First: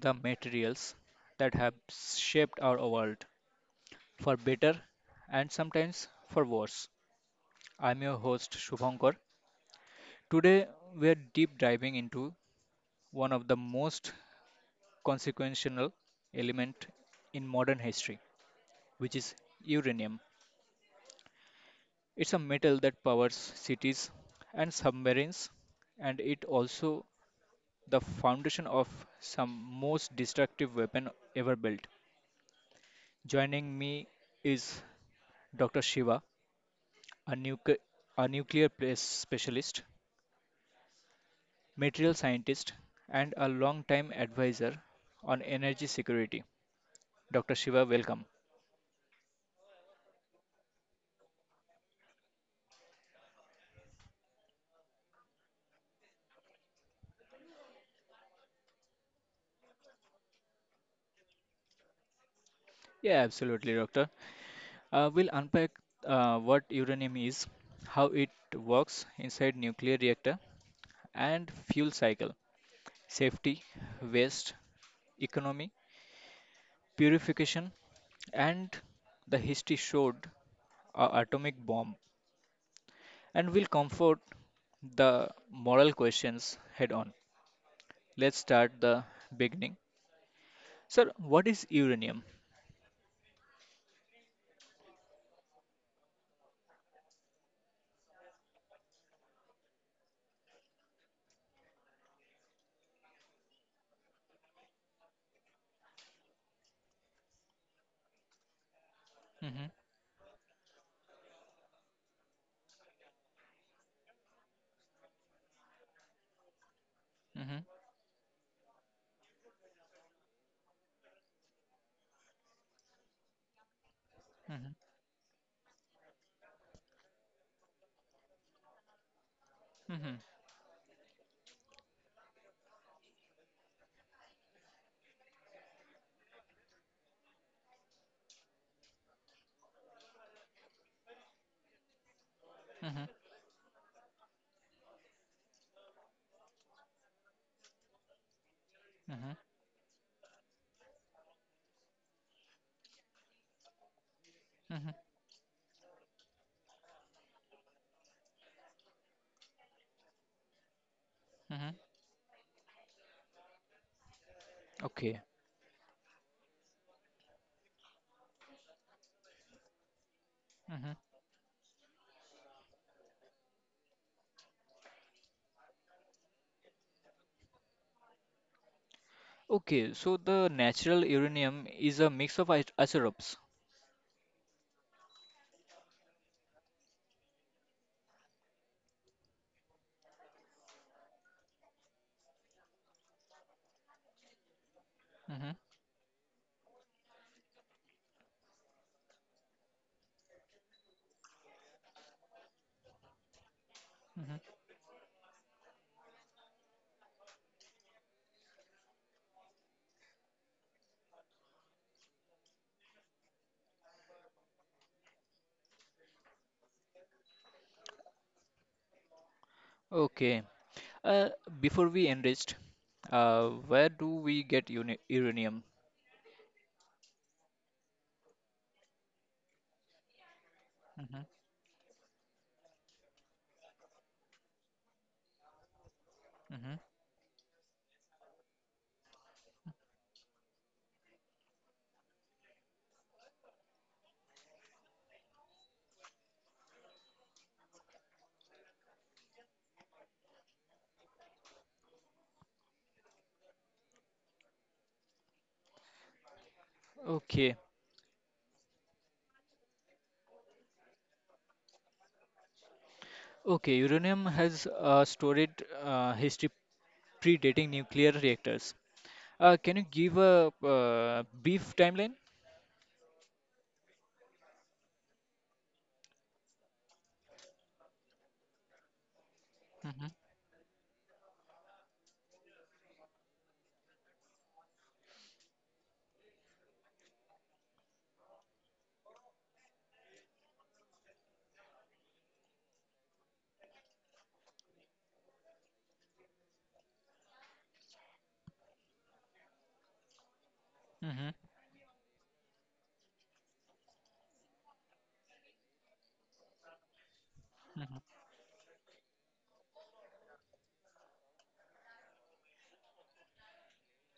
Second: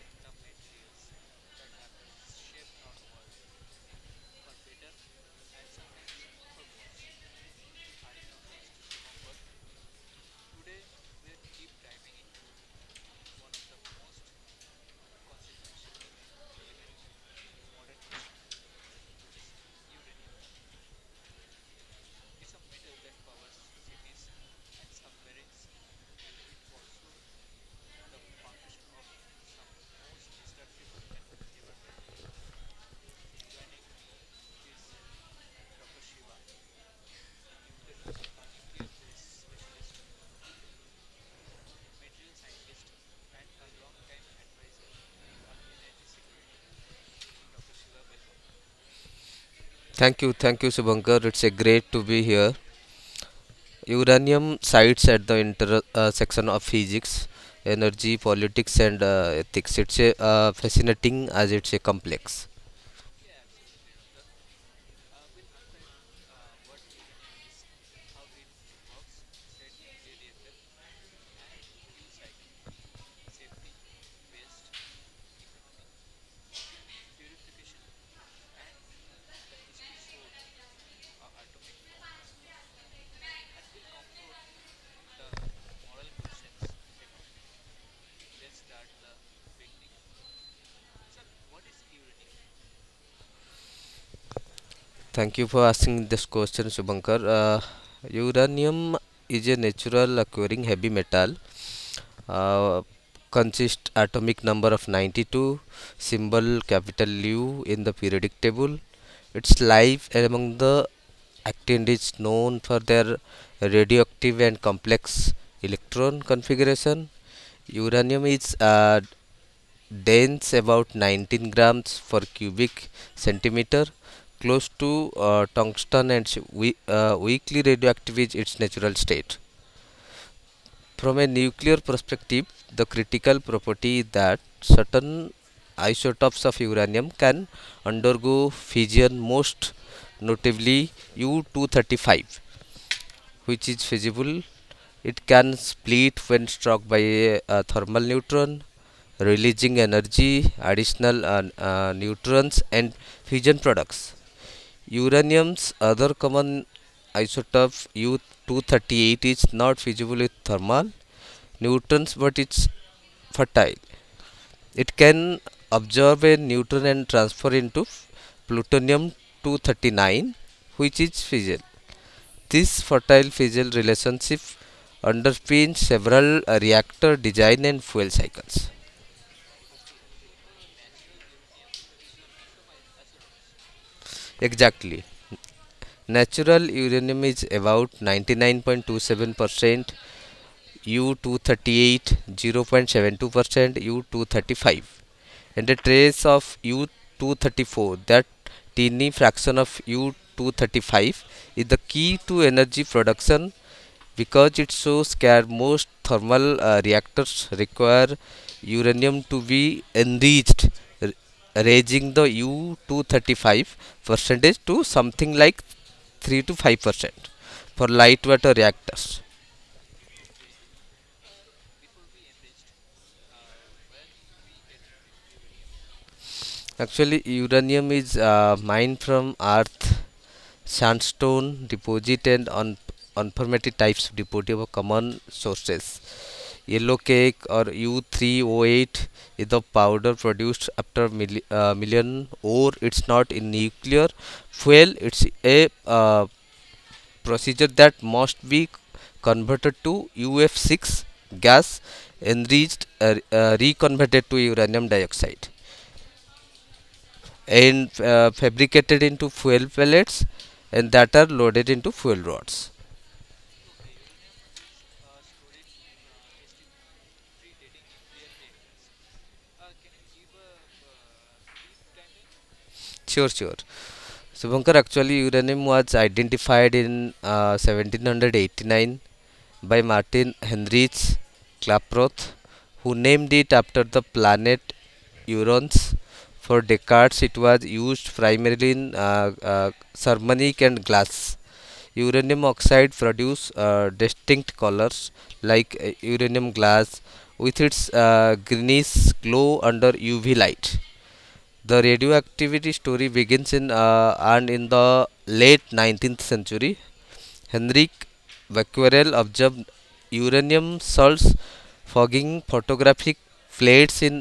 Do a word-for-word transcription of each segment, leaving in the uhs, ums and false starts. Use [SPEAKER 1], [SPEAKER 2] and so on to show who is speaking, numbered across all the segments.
[SPEAKER 1] the materials that have shaped our world for better and sometimes for worse. I'm your host Shubhankar. Today we are deep diving into one of the most consequential element in modern history, which is uranium. It's a metal that powers cities and submarines and it also the foundation of some most destructive weapon ever built. Joining me is doctor Shiva, a, nucle- a nuclear place specialist, material scientist, and a long-time advisor on energy security. doctor Shiva, welcome.
[SPEAKER 2] Thank you, thank you, Subankar. It's a great to be here. Uranium sites at the inter uh, section of physics, energy, politics, and uh, ethics. It's a uh, fascinating as it's a complex.
[SPEAKER 1] Yeah, absolutely, Doctor. Uh, we'll unpack uh, what uranium is, how it works inside nuclear reactor, and fuel cycle, safety, waste, economy, purification, and the history showed a atomic bomb and will comfort the moral questions head on. Let's start the beginning. Sir, what is uranium?
[SPEAKER 2] Thank you for asking this question, Subankar. Uh, uranium is a natural occurring heavy metal. Uh, Consist atomic number of ninety-two, symbol capital U in the periodic table. Its
[SPEAKER 1] Mhm.
[SPEAKER 2] life among the actin is known for their radioactive and complex electron configuration.
[SPEAKER 1] mhm,
[SPEAKER 2] Uranium is uh, dense about nineteen grams for cubic centimeter close
[SPEAKER 1] mhm,
[SPEAKER 2] to uh, tungsten, and we, uh, weakly radioactive is its natural state.
[SPEAKER 1] mhm,
[SPEAKER 2] From a nuclear perspective, the critical property is that certain isotopes of uranium can undergo fission, most notably U two thirty-five,
[SPEAKER 1] mhm,
[SPEAKER 2] which is feasible. It can split when struck by a, a thermal neutron,
[SPEAKER 1] mhm,
[SPEAKER 2] releasing energy, additional uh, uh, neutrons, and fission products.
[SPEAKER 1] mhm,
[SPEAKER 2] Uranium's other common isotope U two thirty-eight is not feasible with thermal
[SPEAKER 1] mhm.
[SPEAKER 2] neutrons, but it's fertile. It
[SPEAKER 1] Okay.
[SPEAKER 2] can absorb a neutron and transfer into plutonium two thirty-nine,
[SPEAKER 1] mhm.
[SPEAKER 2] which is fission. This fertile fissile relationship underpins several uh, reactor design and fuel cycles.
[SPEAKER 1] Okay, so the natural uranium is a mix of iso- isotopes.
[SPEAKER 2] Exactly. Natural uranium is about ninety-nine point two seven percent U two thirty-eight, zero point seven two percent, U two thirty-five,
[SPEAKER 1] Mhm,
[SPEAKER 2] and a trace of U two thirty-four. That tiny fraction of U two thirty-five is the key to energy production,
[SPEAKER 1] mhm.
[SPEAKER 2] because it shows that most thermal uh, reactors require uranium to be enriched, raising the U two thirty-five percentage to something like three to five percent for light water reactors.
[SPEAKER 1] Okay. Uh, before we enriched, uh, where do we get uni uranium?
[SPEAKER 2] Actually, uranium is uh, mined from earth
[SPEAKER 1] Mhm,
[SPEAKER 2] sandstone deposit and on unpermitted types of deposit of common sources.
[SPEAKER 1] mhm.
[SPEAKER 2] Yellow cake or U three oh eight is the powder produced after milli uh, million ore. It's not in nuclear fuel. It's a uh, procedure that must be converted to U F six gas, enriched, uh, uh, reconverted to uranium dioxide,
[SPEAKER 1] Okay.
[SPEAKER 2] and uh, fabricated into fuel pellets, and that are loaded into fuel rods.
[SPEAKER 1] Okay. Uranium has a storied uh, history predating nuclear reactors. Uh, can you give a uh, brief timeline?
[SPEAKER 2] Sure, sure. So, Bhankar, actually, uranium was identified in uh, seventeen eighty-nine by
[SPEAKER 1] Mhm,
[SPEAKER 2] Martin Heinrich Klaproth, who named it after the planet Uranus. For decades, it was used primarily in uh, uh, ceramic and glass. Uranium oxide produce uh, distinct colors like uh, uranium glass with its uh, greenish glow under U V light.
[SPEAKER 1] mhm,
[SPEAKER 2] The radioactivity story begins in uh, and in the late nineteenth century. Henrik
[SPEAKER 1] mhm,
[SPEAKER 2] Becquerel observed uranium salts fogging photographic plates in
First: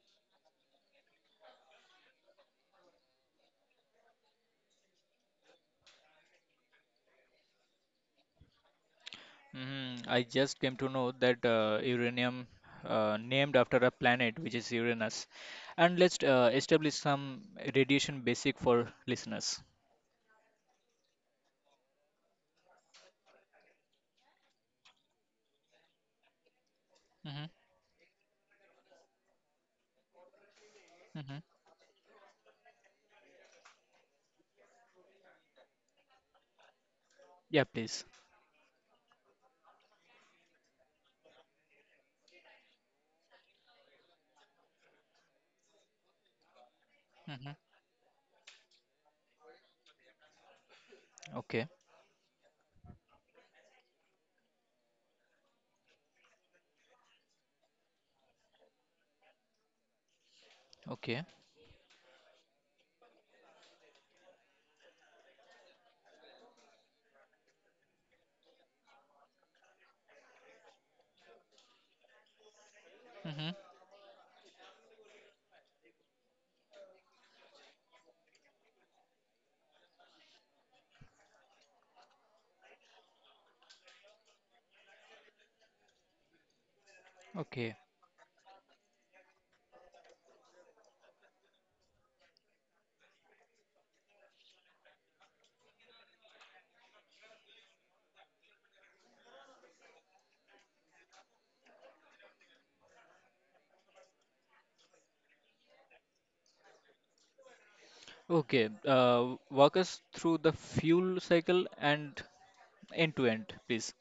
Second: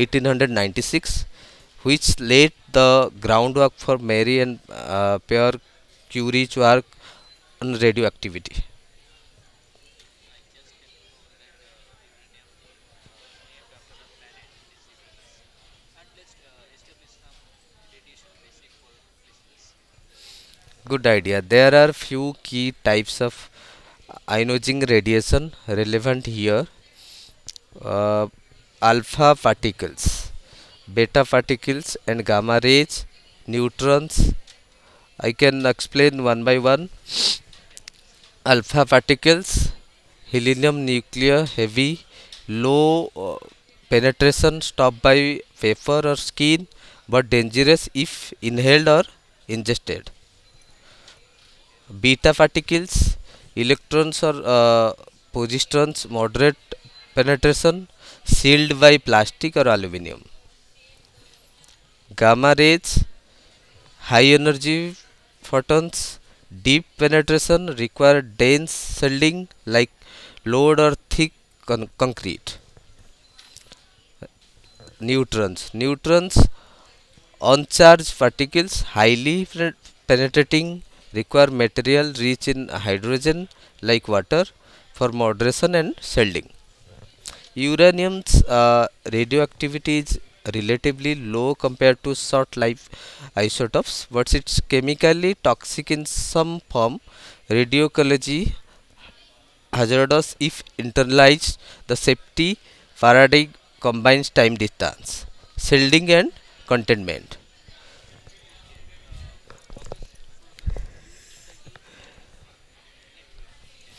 [SPEAKER 2] eighteen ninety-six, which laid the groundwork for Marie and uh, Pierre Curie's work on radioactivity.
[SPEAKER 1] mhm. I just came to know that uh, uranium uh, named after a planet which is Uranus. And let's uh, establish some radiation basic for listeners.
[SPEAKER 2] Good idea. There are few key types of ionizing radiation relevant here.
[SPEAKER 1] Mhm.
[SPEAKER 2] uh, Alpha particles, beta
[SPEAKER 1] mhm.
[SPEAKER 2] particles and gamma rays, neutrons. I can explain one by one.
[SPEAKER 1] Yeah, please.
[SPEAKER 2] Alpha particles, helium nuclear heavy, low uh, penetration stopped by paper or skin, but
[SPEAKER 1] Mhm.
[SPEAKER 2] dangerous if inhaled or ingested.
[SPEAKER 1] Okay.
[SPEAKER 2] Beta particles, electrons or uh, positrons moderate penetration sealed by plastic or aluminium.
[SPEAKER 1] Okay.
[SPEAKER 2] Gamma rays, high energy photons, deep penetration require dense shielding like load or thick con- concrete.
[SPEAKER 1] Mhm.
[SPEAKER 2] Neutrons, neutrons uncharged particles highly penetrating require material rich in hydrogen like water for moderation and shielding.
[SPEAKER 1] Okay.
[SPEAKER 2] Uranium's uh, radioactivity is relatively low compared to short life isotopes, but it's chemically toxic in some form. Radioecology hazardous if internalized. The safety paradigm combines time distance, shielding, and containment.
[SPEAKER 1] Okay, uh, walk us through the fuel cycle and end to end, please.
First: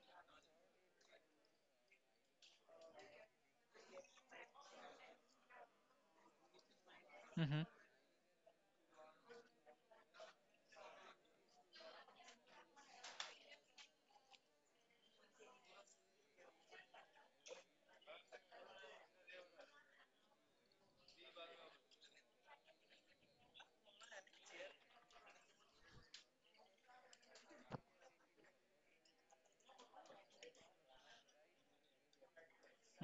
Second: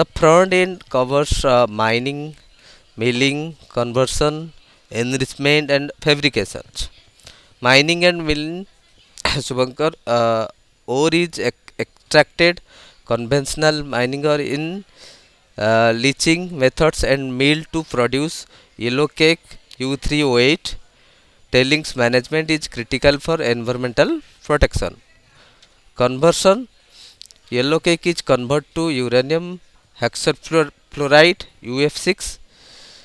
[SPEAKER 2] The front end covers uh, mining, milling, conversion, enrichment, and fabrication.
[SPEAKER 1] Mm-hmm.
[SPEAKER 2] Mining and milling, Subankar, uh, ore is ec- extracted conventional mining or in uh, leaching methods and milled to produce yellow cake U three oh eight. Tailings management is critical for environmental protection. Conversion. Yellow cake is converted to uranium hexafluoride U F six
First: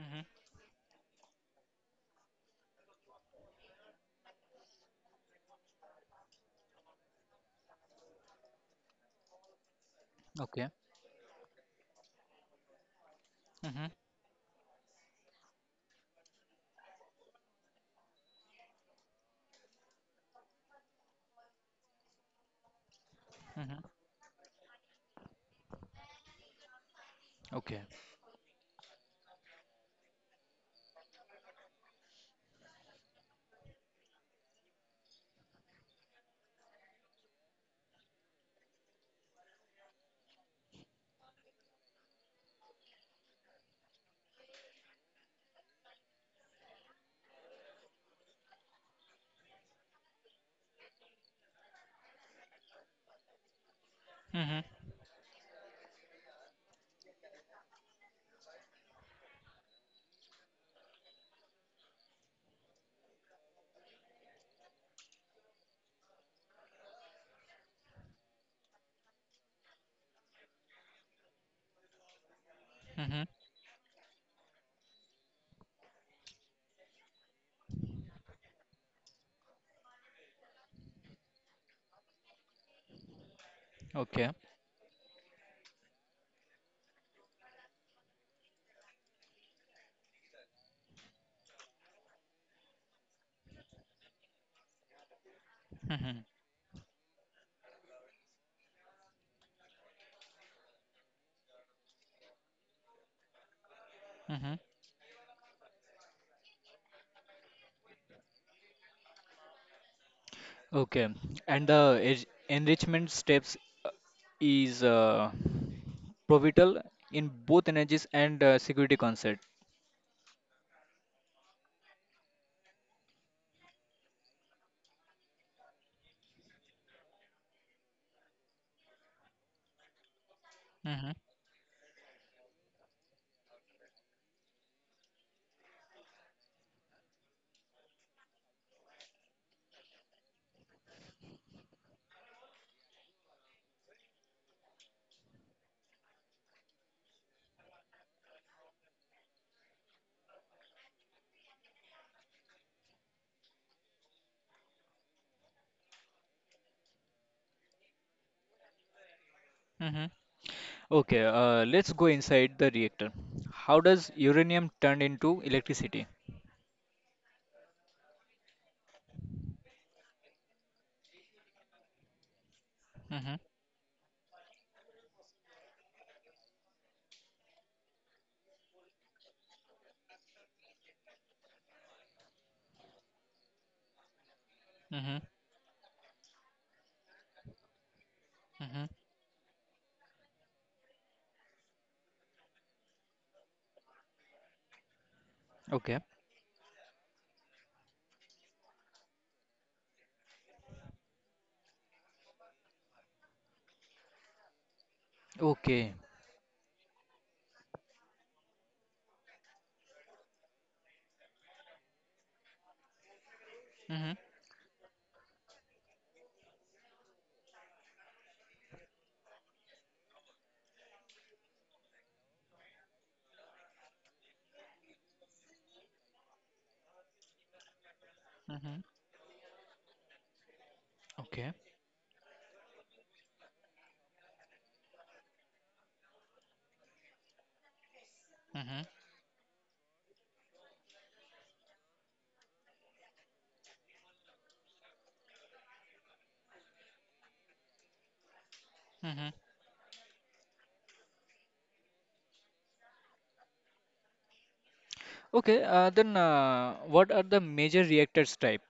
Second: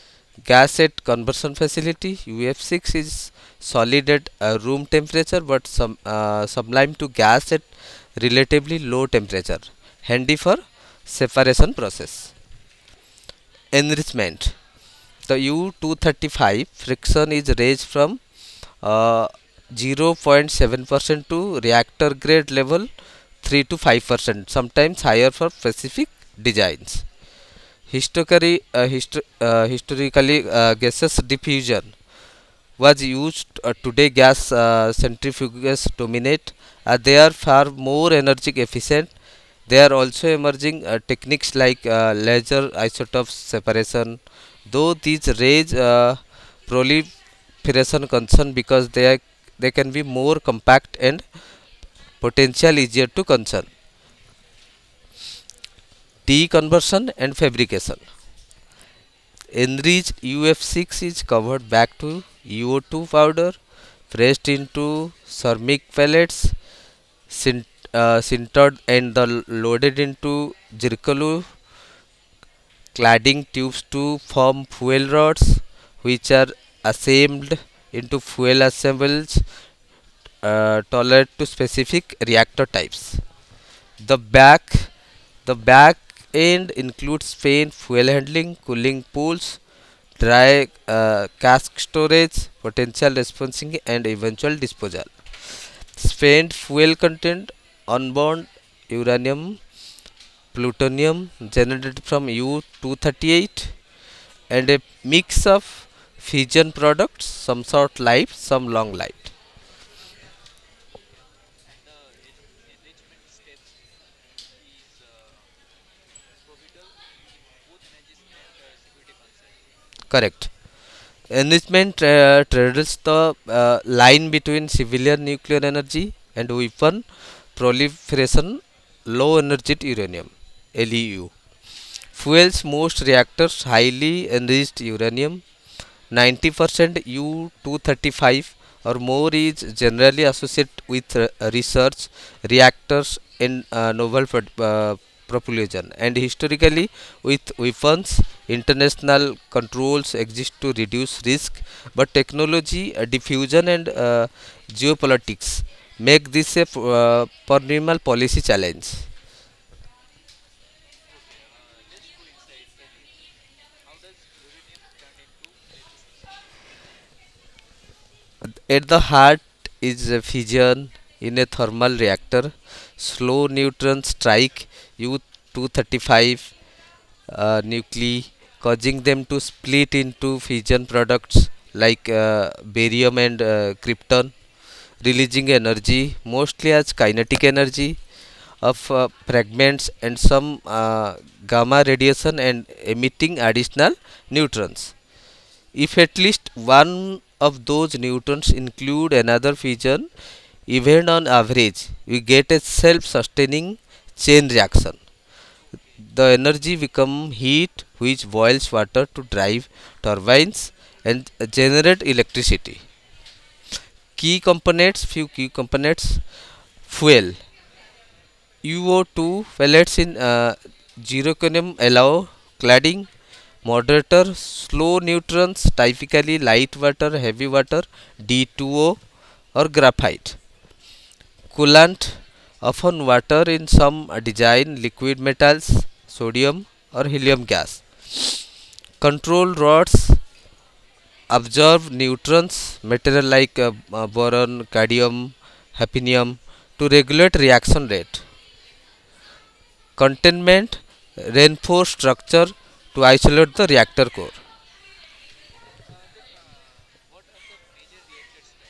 [SPEAKER 1] Mm-hmm.
[SPEAKER 2] gas at conversion facility. U F six is solid at uh, room temperature but sum, uh, sublimed to gas at relatively low temperature. Handy for
[SPEAKER 1] Okay.
[SPEAKER 2] separation process.
[SPEAKER 1] Mm-hmm.
[SPEAKER 2] Enrichment, the U two thirty-five friction is raised from uh, zero point seven percent to reactor grade level three to
[SPEAKER 1] Mm-hmm.
[SPEAKER 2] five percent, sometimes higher for specific designs.
[SPEAKER 1] Okay.
[SPEAKER 2] Historically uh, histo- uh, historically uh, gaseous diffusion was used. Uh, today, gas uh, centrifuges dominate. Uh, they are far more energy efficient. They are also emerging uh, techniques like uh, laser isotope separation, though these raise uh, proliferation concern because they are, they can be more compact and potential easier to concern.
[SPEAKER 1] Mm-hmm.
[SPEAKER 2] Deconversion and fabrication. Enriched U F six is covered back to U O two powder, pressed into ceramic pellets, sint- uh, sintered and the loaded into zircalo
[SPEAKER 1] Mm-hmm.
[SPEAKER 2] cladding tubes to form fuel rods, which are assembled into fuel assembles uh, tolerant to specific reactor types. The
[SPEAKER 1] Okay.
[SPEAKER 2] back the back end includes paint, fuel handling, cooling pools, dry uh, cask storage, potential responsing, and eventual disposal.
[SPEAKER 1] Mm-hmm.
[SPEAKER 2] Spent fuel content onboard uranium, plutonium generated from U two thirty-eight,
[SPEAKER 1] Mm-hmm.
[SPEAKER 2] and a mix of fission products, some short life, some long life.
[SPEAKER 1] Okay. And the eg- enrichment steps uh, is uh, pivotal in both energies and uh, security concept.
[SPEAKER 2] Correct. Enrichment tra- straddles the uh, line between civilian nuclear energy and weapon proliferation, low energy uranium
[SPEAKER 1] Mm-hmm.
[SPEAKER 2] (L E U). Fuels most reactors. Highly enriched uranium, ninety percent U two thirty-five or more, is generally associated with re- research reactors in uh, novel pro- uh, propulsion, and historically with weapons. International controls exist to reduce risk, but technology uh, diffusion and uh, geopolitics make this a uh, perennial policy challenge.
[SPEAKER 1] Mm-hmm. Okay. Uh, let's go inside the reactor. How does uranium turn into electricity?
[SPEAKER 2] At the heart is a fission in a thermal reactor.
[SPEAKER 1] Mm-hmm.
[SPEAKER 2] Slow neutron strike U two thirty-five uh, nuclei, causing them to split into fission products like uh, barium and uh, krypton,
[SPEAKER 1] Mm-hmm.
[SPEAKER 2] releasing energy mostly as kinetic energy of uh, fragments and some uh, gamma radiation, and emitting additional neutrons. If
[SPEAKER 1] Okay.
[SPEAKER 2] at least one of those newtons include another fission event on average, we get a self-sustaining chain reaction.
[SPEAKER 1] Okay.
[SPEAKER 2] The energy becomes heat which boils water to drive turbines and generate electricity.
[SPEAKER 1] Mhm.
[SPEAKER 2] Key components, few key components. Fuel, U O two pellets in uh, zirconium allow cladding. Moderator, slow neutrons, typically light water, heavy water
[SPEAKER 1] Mhm.
[SPEAKER 2] D two O or graphite.
[SPEAKER 1] Okay.
[SPEAKER 2] Coolant, often water in some uh, design, liquid metals sodium or helium gas.
[SPEAKER 1] Mhm.
[SPEAKER 2] Control rods, absorb neutrons, material like uh, uh, boron cadmium hafnium, to regulate reaction rate.
[SPEAKER 1] Mhm.
[SPEAKER 2] Containment, reinforced structure to isolate the reactor core.
[SPEAKER 1] Okay. Uh, then, uh, what are the major reactors type?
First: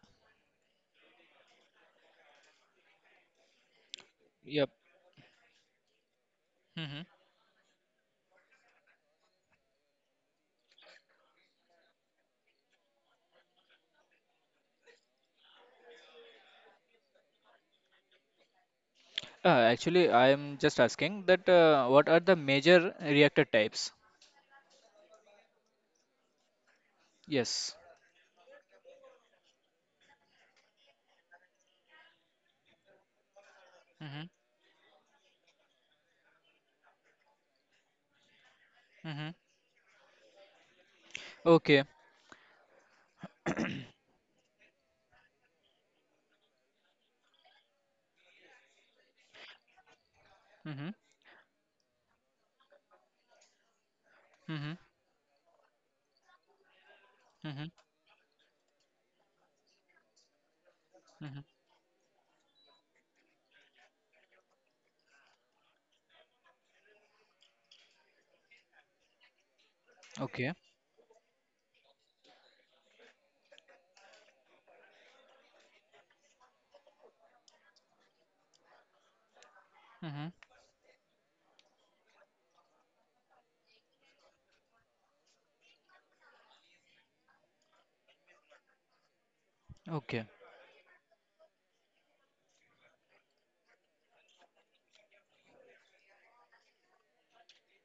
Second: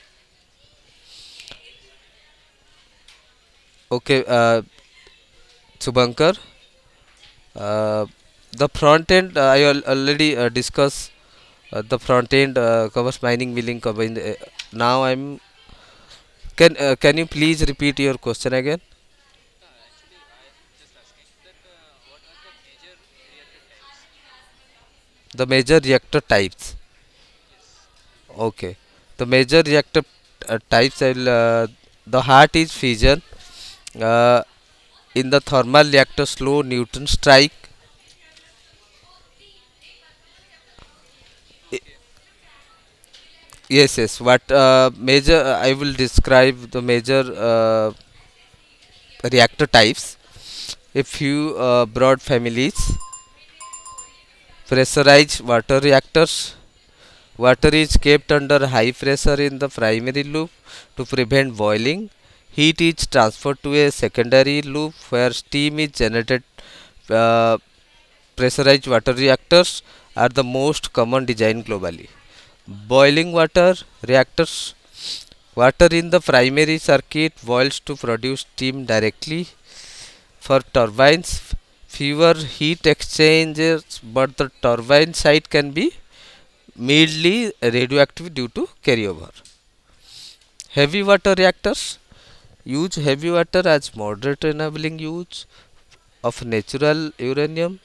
[SPEAKER 2] Okay, uh,
[SPEAKER 1] Yep.
[SPEAKER 2] Subankar,
[SPEAKER 1] Mhm.
[SPEAKER 2] uh, the front end, uh, I al- already uh, discussed. Uh, the front end uh, covers mining milling combined. uh, now I'm can uh, can you please repeat your question again?
[SPEAKER 1] Uh, actually, I am just asking that uh, what are the major reactor types?
[SPEAKER 2] The major reactor types.
[SPEAKER 1] Yes.
[SPEAKER 2] Okay, the major reactor uh, types. I'll, uh, the heart is fission
[SPEAKER 1] Mhm.
[SPEAKER 2] uh, in the thermal reactor slow neutron strike.
[SPEAKER 1] Mhm. Okay.
[SPEAKER 2] Yes, yes. What uh, major uh, I will describe the major uh, reactor types.
[SPEAKER 1] Mhm.
[SPEAKER 2] A few uh, broad families.
[SPEAKER 1] Mhm.
[SPEAKER 2] Pressurized water reactors.
[SPEAKER 1] Mhm.
[SPEAKER 2] Water is kept under high pressure in the primary loop to
[SPEAKER 1] Mhm.
[SPEAKER 2] prevent boiling. Heat is transferred to a secondary loop where steam is generated. Uh, Pressurized water reactors are the
[SPEAKER 1] Okay.
[SPEAKER 2] most common design globally. Boiling water reactors. Water in the primary circuit boils to produce steam directly
[SPEAKER 1] Mhm.
[SPEAKER 2] for turbines, fewer heat exchangers, but the turbine site can be mildly radioactive due to carryover.
[SPEAKER 1] Okay.
[SPEAKER 2] Heavy water reactors use heavy water as moderate, enabling use of natural uranium,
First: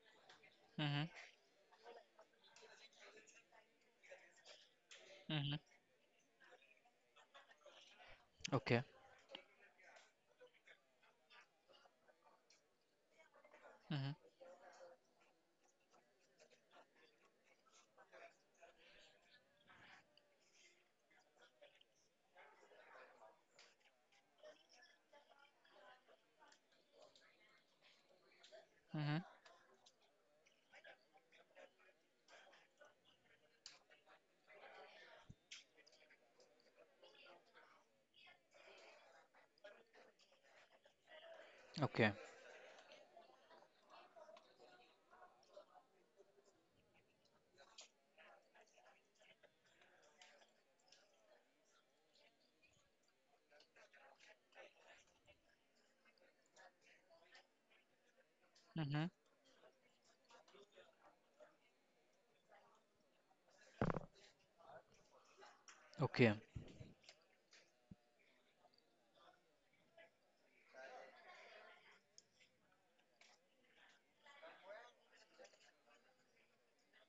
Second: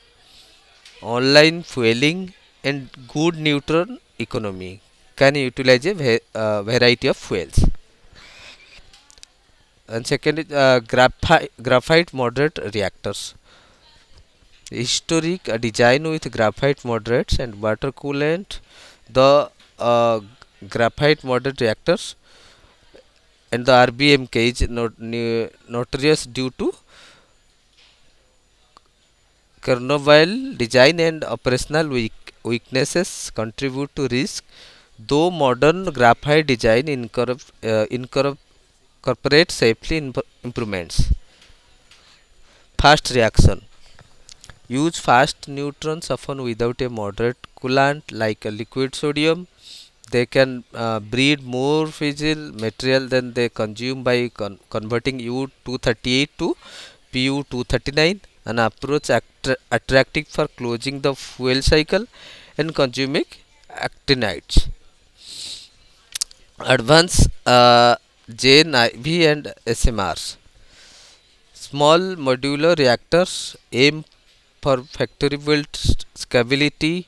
[SPEAKER 1] Mhm.
[SPEAKER 2] online fueling, and good neutron economy. Can
[SPEAKER 1] Mhm.
[SPEAKER 2] utilize a uh, variety of fuels.
[SPEAKER 1] Okay.
[SPEAKER 2] And second is uh, graphi- graphite moderate reactors.
[SPEAKER 1] Mhm.
[SPEAKER 2] Historic uh, design with graphite moderates and water coolant. The uh, graphite moderate reactors and the rbm cage, not, notorious due to
[SPEAKER 1] Mhm.
[SPEAKER 2] Chernobyl design and operational weak- weaknesses, contribute to risk. Though modern graphite design incorpor- uh, incorpor- incorporates safely imp- improvements.
[SPEAKER 1] Okay.
[SPEAKER 2] Fast reaction. Use fast neutrons often without a moderate coolant like a liquid sodium. They can uh, breed more fissile material than they consume by con- converting U two thirty-eight to P U two thirty-nine, an
[SPEAKER 1] Mhm.
[SPEAKER 2] approach attra- attractive for closing the fuel cycle and consuming actinides.
[SPEAKER 1] Okay.
[SPEAKER 2] Advanced uh, J N I V and S M Rs. Small modular reactors aim for factory built stability,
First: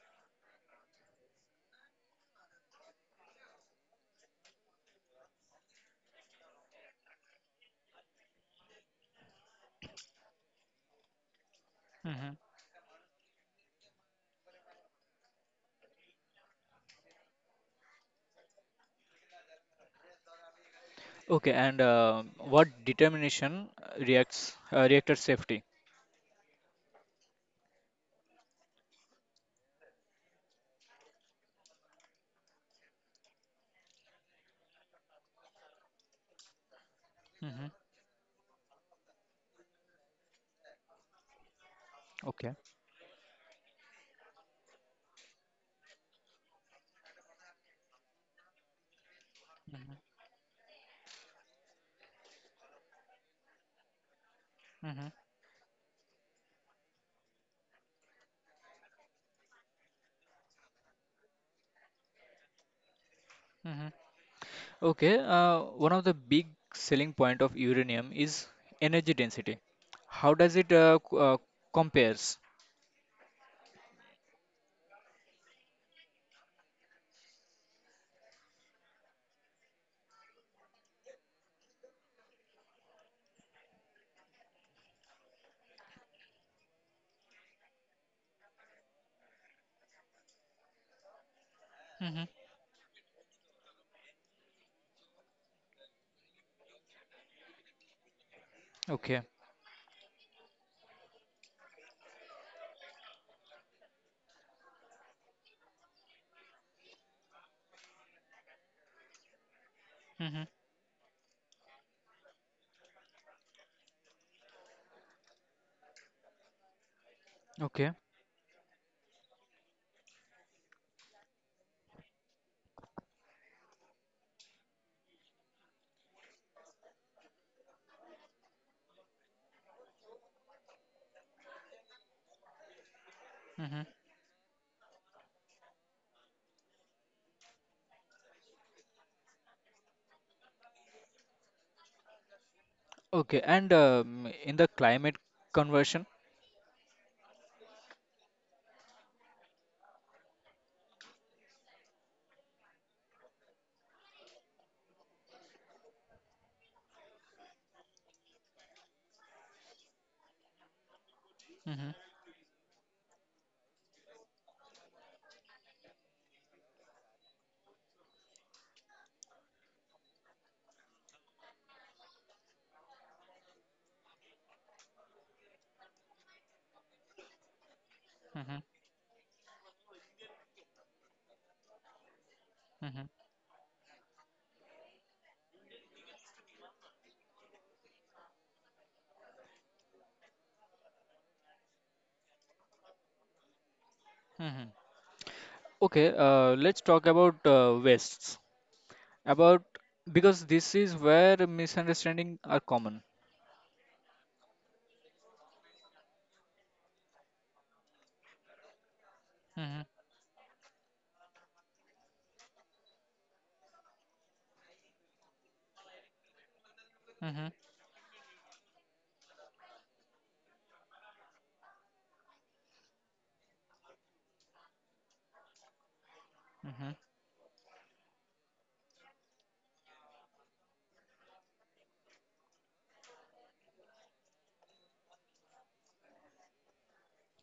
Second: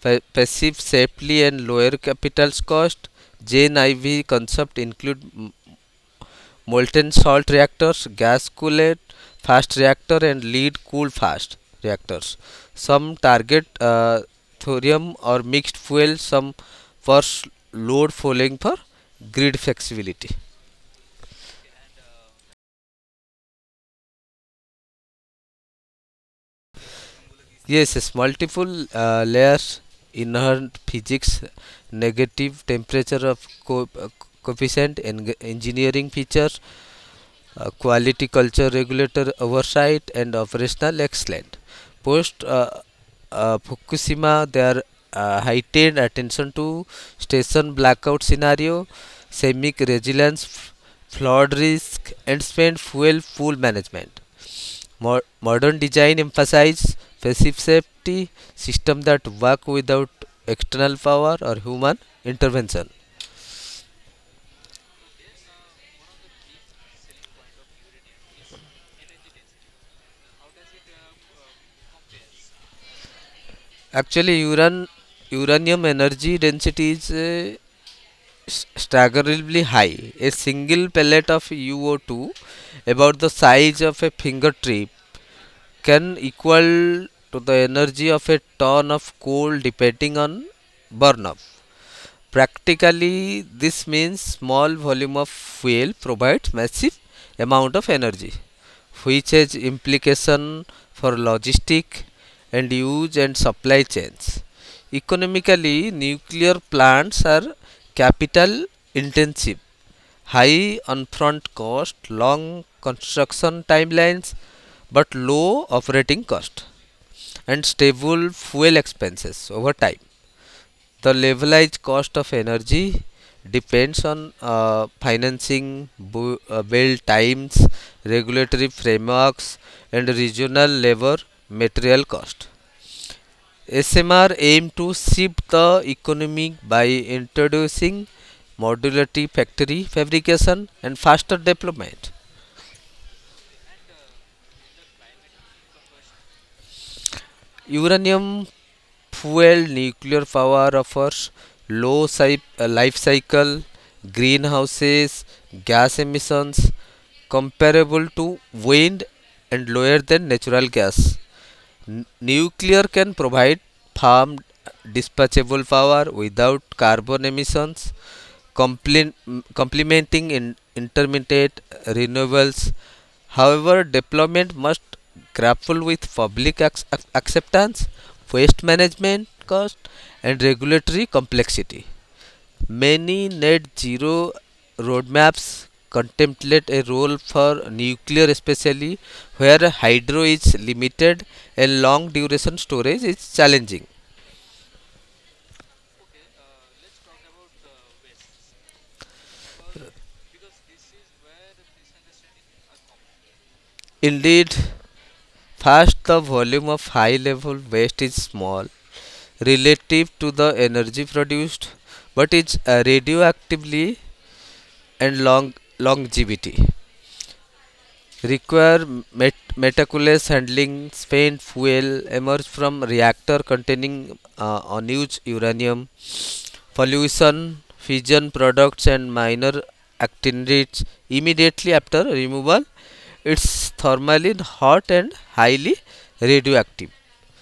[SPEAKER 2] Pa- passive safely and lower capital cost. Gen four concept include m- molten salt reactors, gas cooled fast reactor and lead cooled fast reactors.
[SPEAKER 1] Mhm.
[SPEAKER 2] Some target uh, thorium or mixed fuel, some for s- load following for grid flexibility.
[SPEAKER 1] Okay, and uh, what determination reacts uh, reactor safety?
[SPEAKER 2] Yes, yes, multiple uh, layers, inherent physics, negative temperature of co- uh, coefficient, and engineering features, uh,
[SPEAKER 1] Hmm.
[SPEAKER 2] quality culture regulator oversight and operational excellence. Post
[SPEAKER 1] Okay.
[SPEAKER 2] uh, uh, Fukushima, there uh, heightened attention to station blackout scenario, seismic
[SPEAKER 1] Hmm.
[SPEAKER 2] resilience, flood risk, and spent fuel pool management.
[SPEAKER 1] Hmm.
[SPEAKER 2] Mo- modern design emphasizes passive safety system that work without external power or human intervention.
[SPEAKER 1] Hmm. Okay. Uh, one of the big selling point of uranium is energy density. How does it uh, c- uh, compares?
[SPEAKER 2] Actually, uran uranium energy density is uh, s- staggeringly high. A single pellet of U O two, about the size of a finger tip, can equal to the energy of a ton of coal depending on burnup.
[SPEAKER 1] Hmm.
[SPEAKER 2] Practically, this means small volume of fuel provides massive amount of energy,
[SPEAKER 1] Okay.
[SPEAKER 2] which has implication for logistic and use and supply chains. Economically, nuclear plants are capital intensive,
[SPEAKER 1] Hmm.
[SPEAKER 2] high upfront cost, long construction timelines, but low operating cost and
[SPEAKER 1] Okay.
[SPEAKER 2] stable fuel expenses over time. The levelized cost of energy depends on uh, financing, bu- uh, build times, regulatory frameworks, and regional labor material cost.
[SPEAKER 1] Hmm.
[SPEAKER 2] S M R aim to shift the economy by introducing modularity factory fabrication and faster development.
[SPEAKER 1] Okay. And um, in the climate conversion.
[SPEAKER 2] Uranium fuel nuclear power offers low uh, life cycle greenhouses gas emissions comparable to wind and lower than natural gas.
[SPEAKER 1] Hmm.
[SPEAKER 2] N- nuclear can provide firm dispatchable power without carbon emissions, complen- complementing in intermittent renewables. However, deployment must grapple with public ac- acceptance,
[SPEAKER 1] Hmm.
[SPEAKER 2] waste management cost, and regulatory complexity.
[SPEAKER 1] hmm
[SPEAKER 2] Many net zero roadmaps contemplate a role for nuclear, especially where hydro is limited and long duration storage is challenging.
[SPEAKER 1] hmm Okay. Uh, let's talk about uh, wastes. About because this is where misunderstanding are common.
[SPEAKER 2] Indeed, first the volume of high level waste is small
[SPEAKER 1] Mhm.
[SPEAKER 2] relative to the energy produced, but it's uh, radioactively and long longevity.
[SPEAKER 1] mhm,
[SPEAKER 2] Require met- meticulous handling, spent fuel emerge from reactor containing uh, unused uranium,
[SPEAKER 1] mhm.
[SPEAKER 2] pollution, fission products, and minor actinides immediately after removal. It's thermally hot and highly radioactive.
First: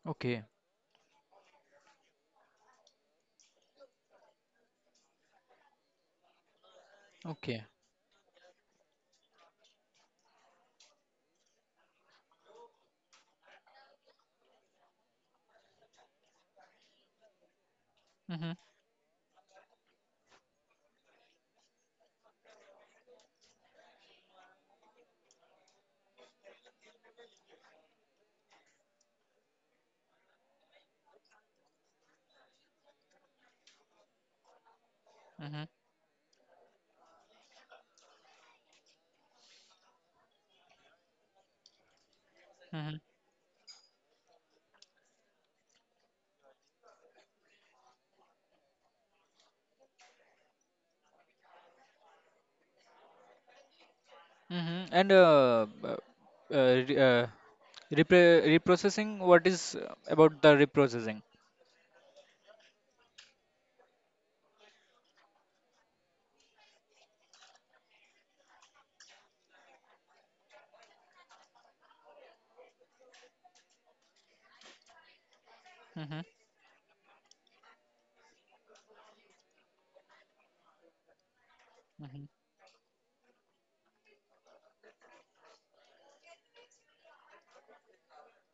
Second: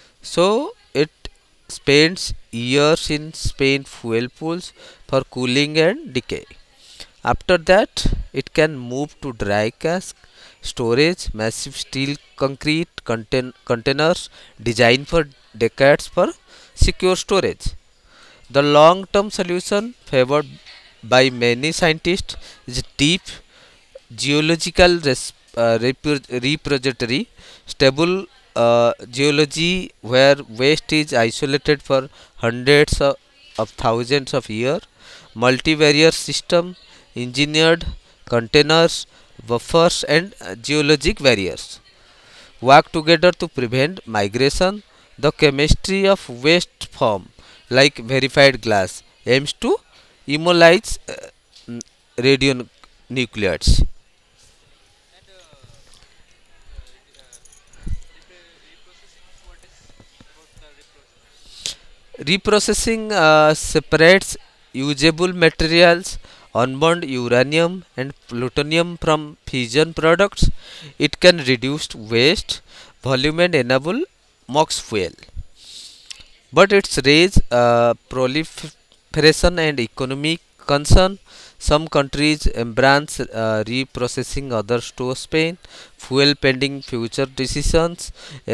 [SPEAKER 1] Okay,
[SPEAKER 2] So it spends years in Spain fuel pools for cooling and decay. After
[SPEAKER 1] okay.
[SPEAKER 2] that, it can move to dry cask storage, massive steel concrete contain- containers designed for decades for secure storage.
[SPEAKER 1] Mhm,
[SPEAKER 2] The long term solution favored by many scientists is deep geological res- uh, repro- repository, stable uh, geology where waste is isolated for hundreds of, of thousands of years.
[SPEAKER 1] mhm,
[SPEAKER 2] Multivariate system, engineered containers, buffers, and uh, geologic barriers work
[SPEAKER 1] mhm,
[SPEAKER 2] together to prevent migration. The chemistry of waste form, like verified glass, aims to immobilize uh, radionuclides.
[SPEAKER 1] mhm. And uh, uh, uh, re- uh, repro- reprocessing. What is uh, about the reprocessing?
[SPEAKER 2] Reprocessing uh, separates usable materials, unburned uranium and plutonium from fission products. It can reduce waste, volume, and enable MOX fuel.
[SPEAKER 1] Mhm,
[SPEAKER 2] But its raise uh, proliferation and economic concern. Some
[SPEAKER 1] mhm,
[SPEAKER 2] countries embrace uh, reprocessing, others to spain fuel pending future decisions.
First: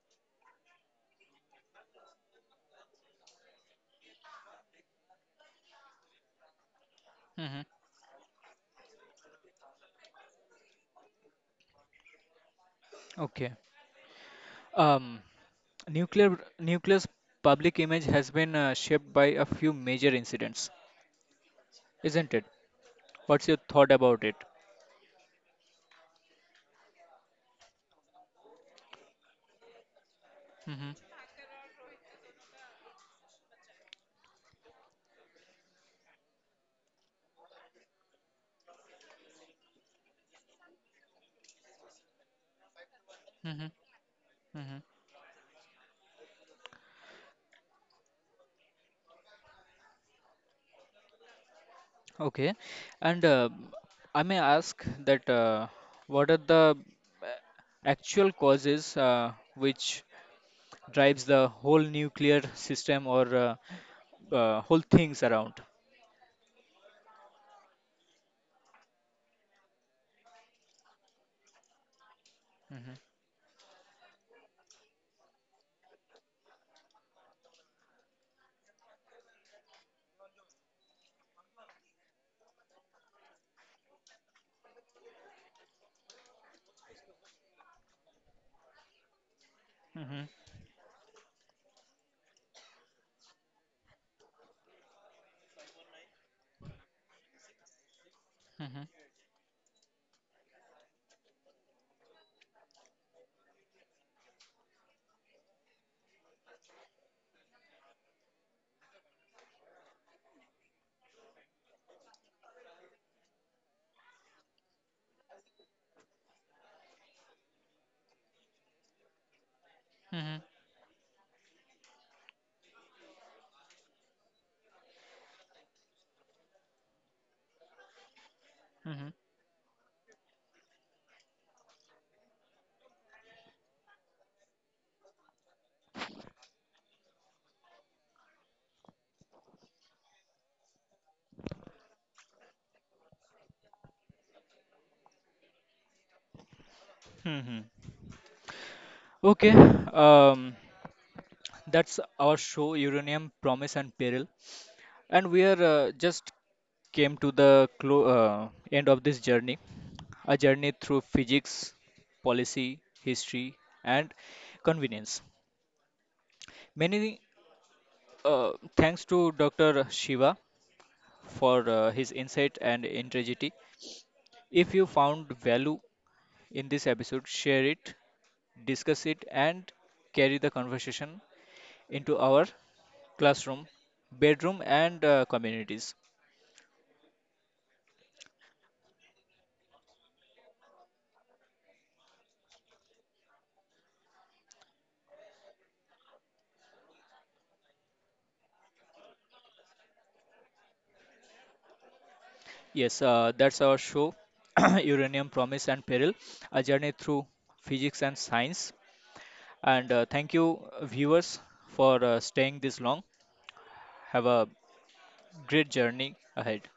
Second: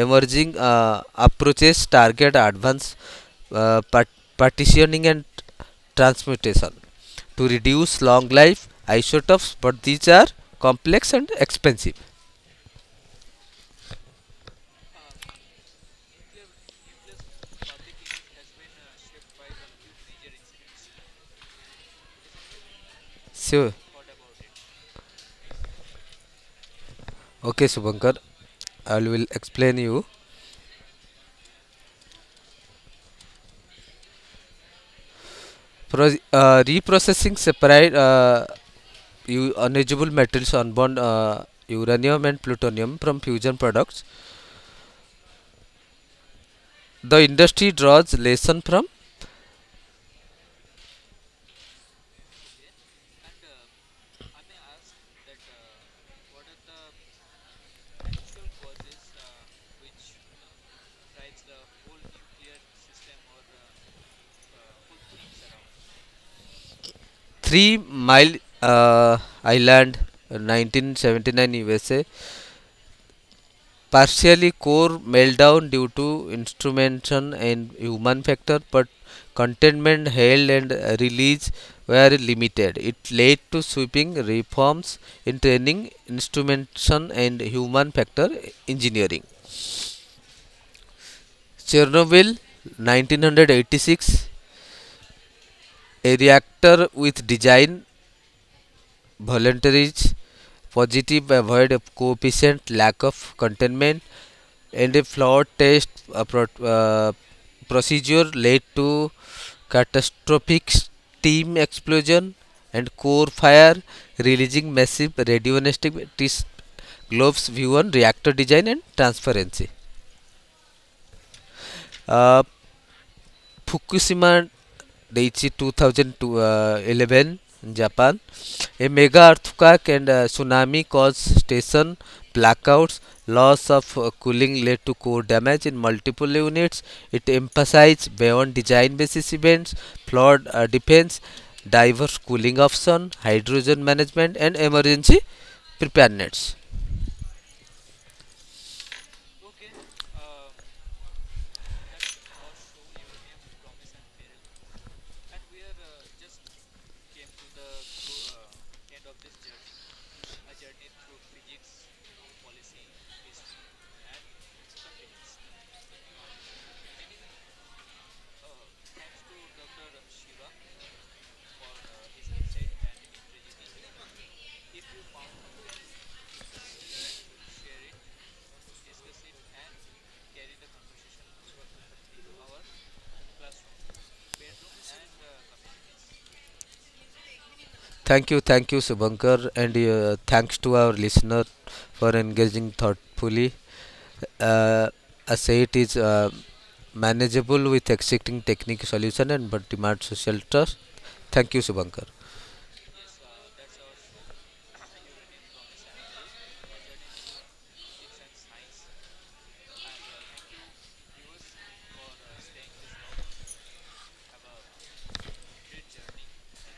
[SPEAKER 2] Emerging uh, approaches target advanced uh, part- partitioning and transmutation to
[SPEAKER 1] mhm.
[SPEAKER 2] reduce long life isotopes, but these are complex and expensive.
[SPEAKER 1] Okay. Um, nuclear nuclear's public image has been uh, shaped by a few major incidents, isn't it? What's your
[SPEAKER 2] So
[SPEAKER 1] thought about it?
[SPEAKER 2] okay, Subankar, I will explain you.
[SPEAKER 1] Mm-hmm.
[SPEAKER 2] Pro- uh, reprocessing separate uh, u- unusable metals, unbound uh, uranium and plutonium from fusion products.
[SPEAKER 1] Mm-hmm.
[SPEAKER 2] The industry draws lesson from
[SPEAKER 1] Okay, and uh, I may ask that uh, what are the uh, actual causes uh, which drives the whole nuclear system or uh, uh, whole things around?
[SPEAKER 2] Three Mile uh, Island, nineteen seventy-nine U S A,
[SPEAKER 1] Hmm
[SPEAKER 2] partially core meltdown due to instrumentation and human factor, but containment held and uh, release were limited. It led to sweeping reforms in training, instrumentation and human factor engineering.
[SPEAKER 1] hmm
[SPEAKER 2] Chernobyl nineteen eighty-six, a reactor with design
[SPEAKER 1] hmm
[SPEAKER 2] voluntaries, positive avoid coefficient, lack of containment, and a flawed test uh, pro- uh, procedure led to catastrophic steam explosion and core fire, releasing massive radionuclear globes view on reactor design and transparency.
[SPEAKER 1] hmm
[SPEAKER 2] Uh, Fukushima Daiichi twenty eleven, Japan. A
[SPEAKER 1] hmm
[SPEAKER 2] mega earthquake and uh, tsunami caused station blackouts. Loss of uh, cooling led to core damage in multiple units. It emphasized beyond design basis events, flood uh, defense, diverse cooling option, hydrogen management and emergency preparedness.
[SPEAKER 1] hmm. Okay, um, that's our show Uranium Promise and Peril, and we are uh, just came to the clo- uh, end of this journey, a journey through physics, policy, history, and convenience. Many uh, thanks to doctor Shiva for uh, his insight and integrity. If you found value in this episode, share it, discuss it, and carry the conversation into our classroom, bedroom, and uh, communities.
[SPEAKER 2] Thank you, thank you, Subhankar, and uh, thanks to our listener for engaging thoughtfully. Uh, I say it is uh, manageable with existing technical solution and but demands social trust. Thank you, Subhankar.
[SPEAKER 1] Yes, uh, that's our show, Uranium Promise and Peril, a journey through physics and science. And uh, thank you, uh, viewers, for uh, staying this long. Have a great journey ahead.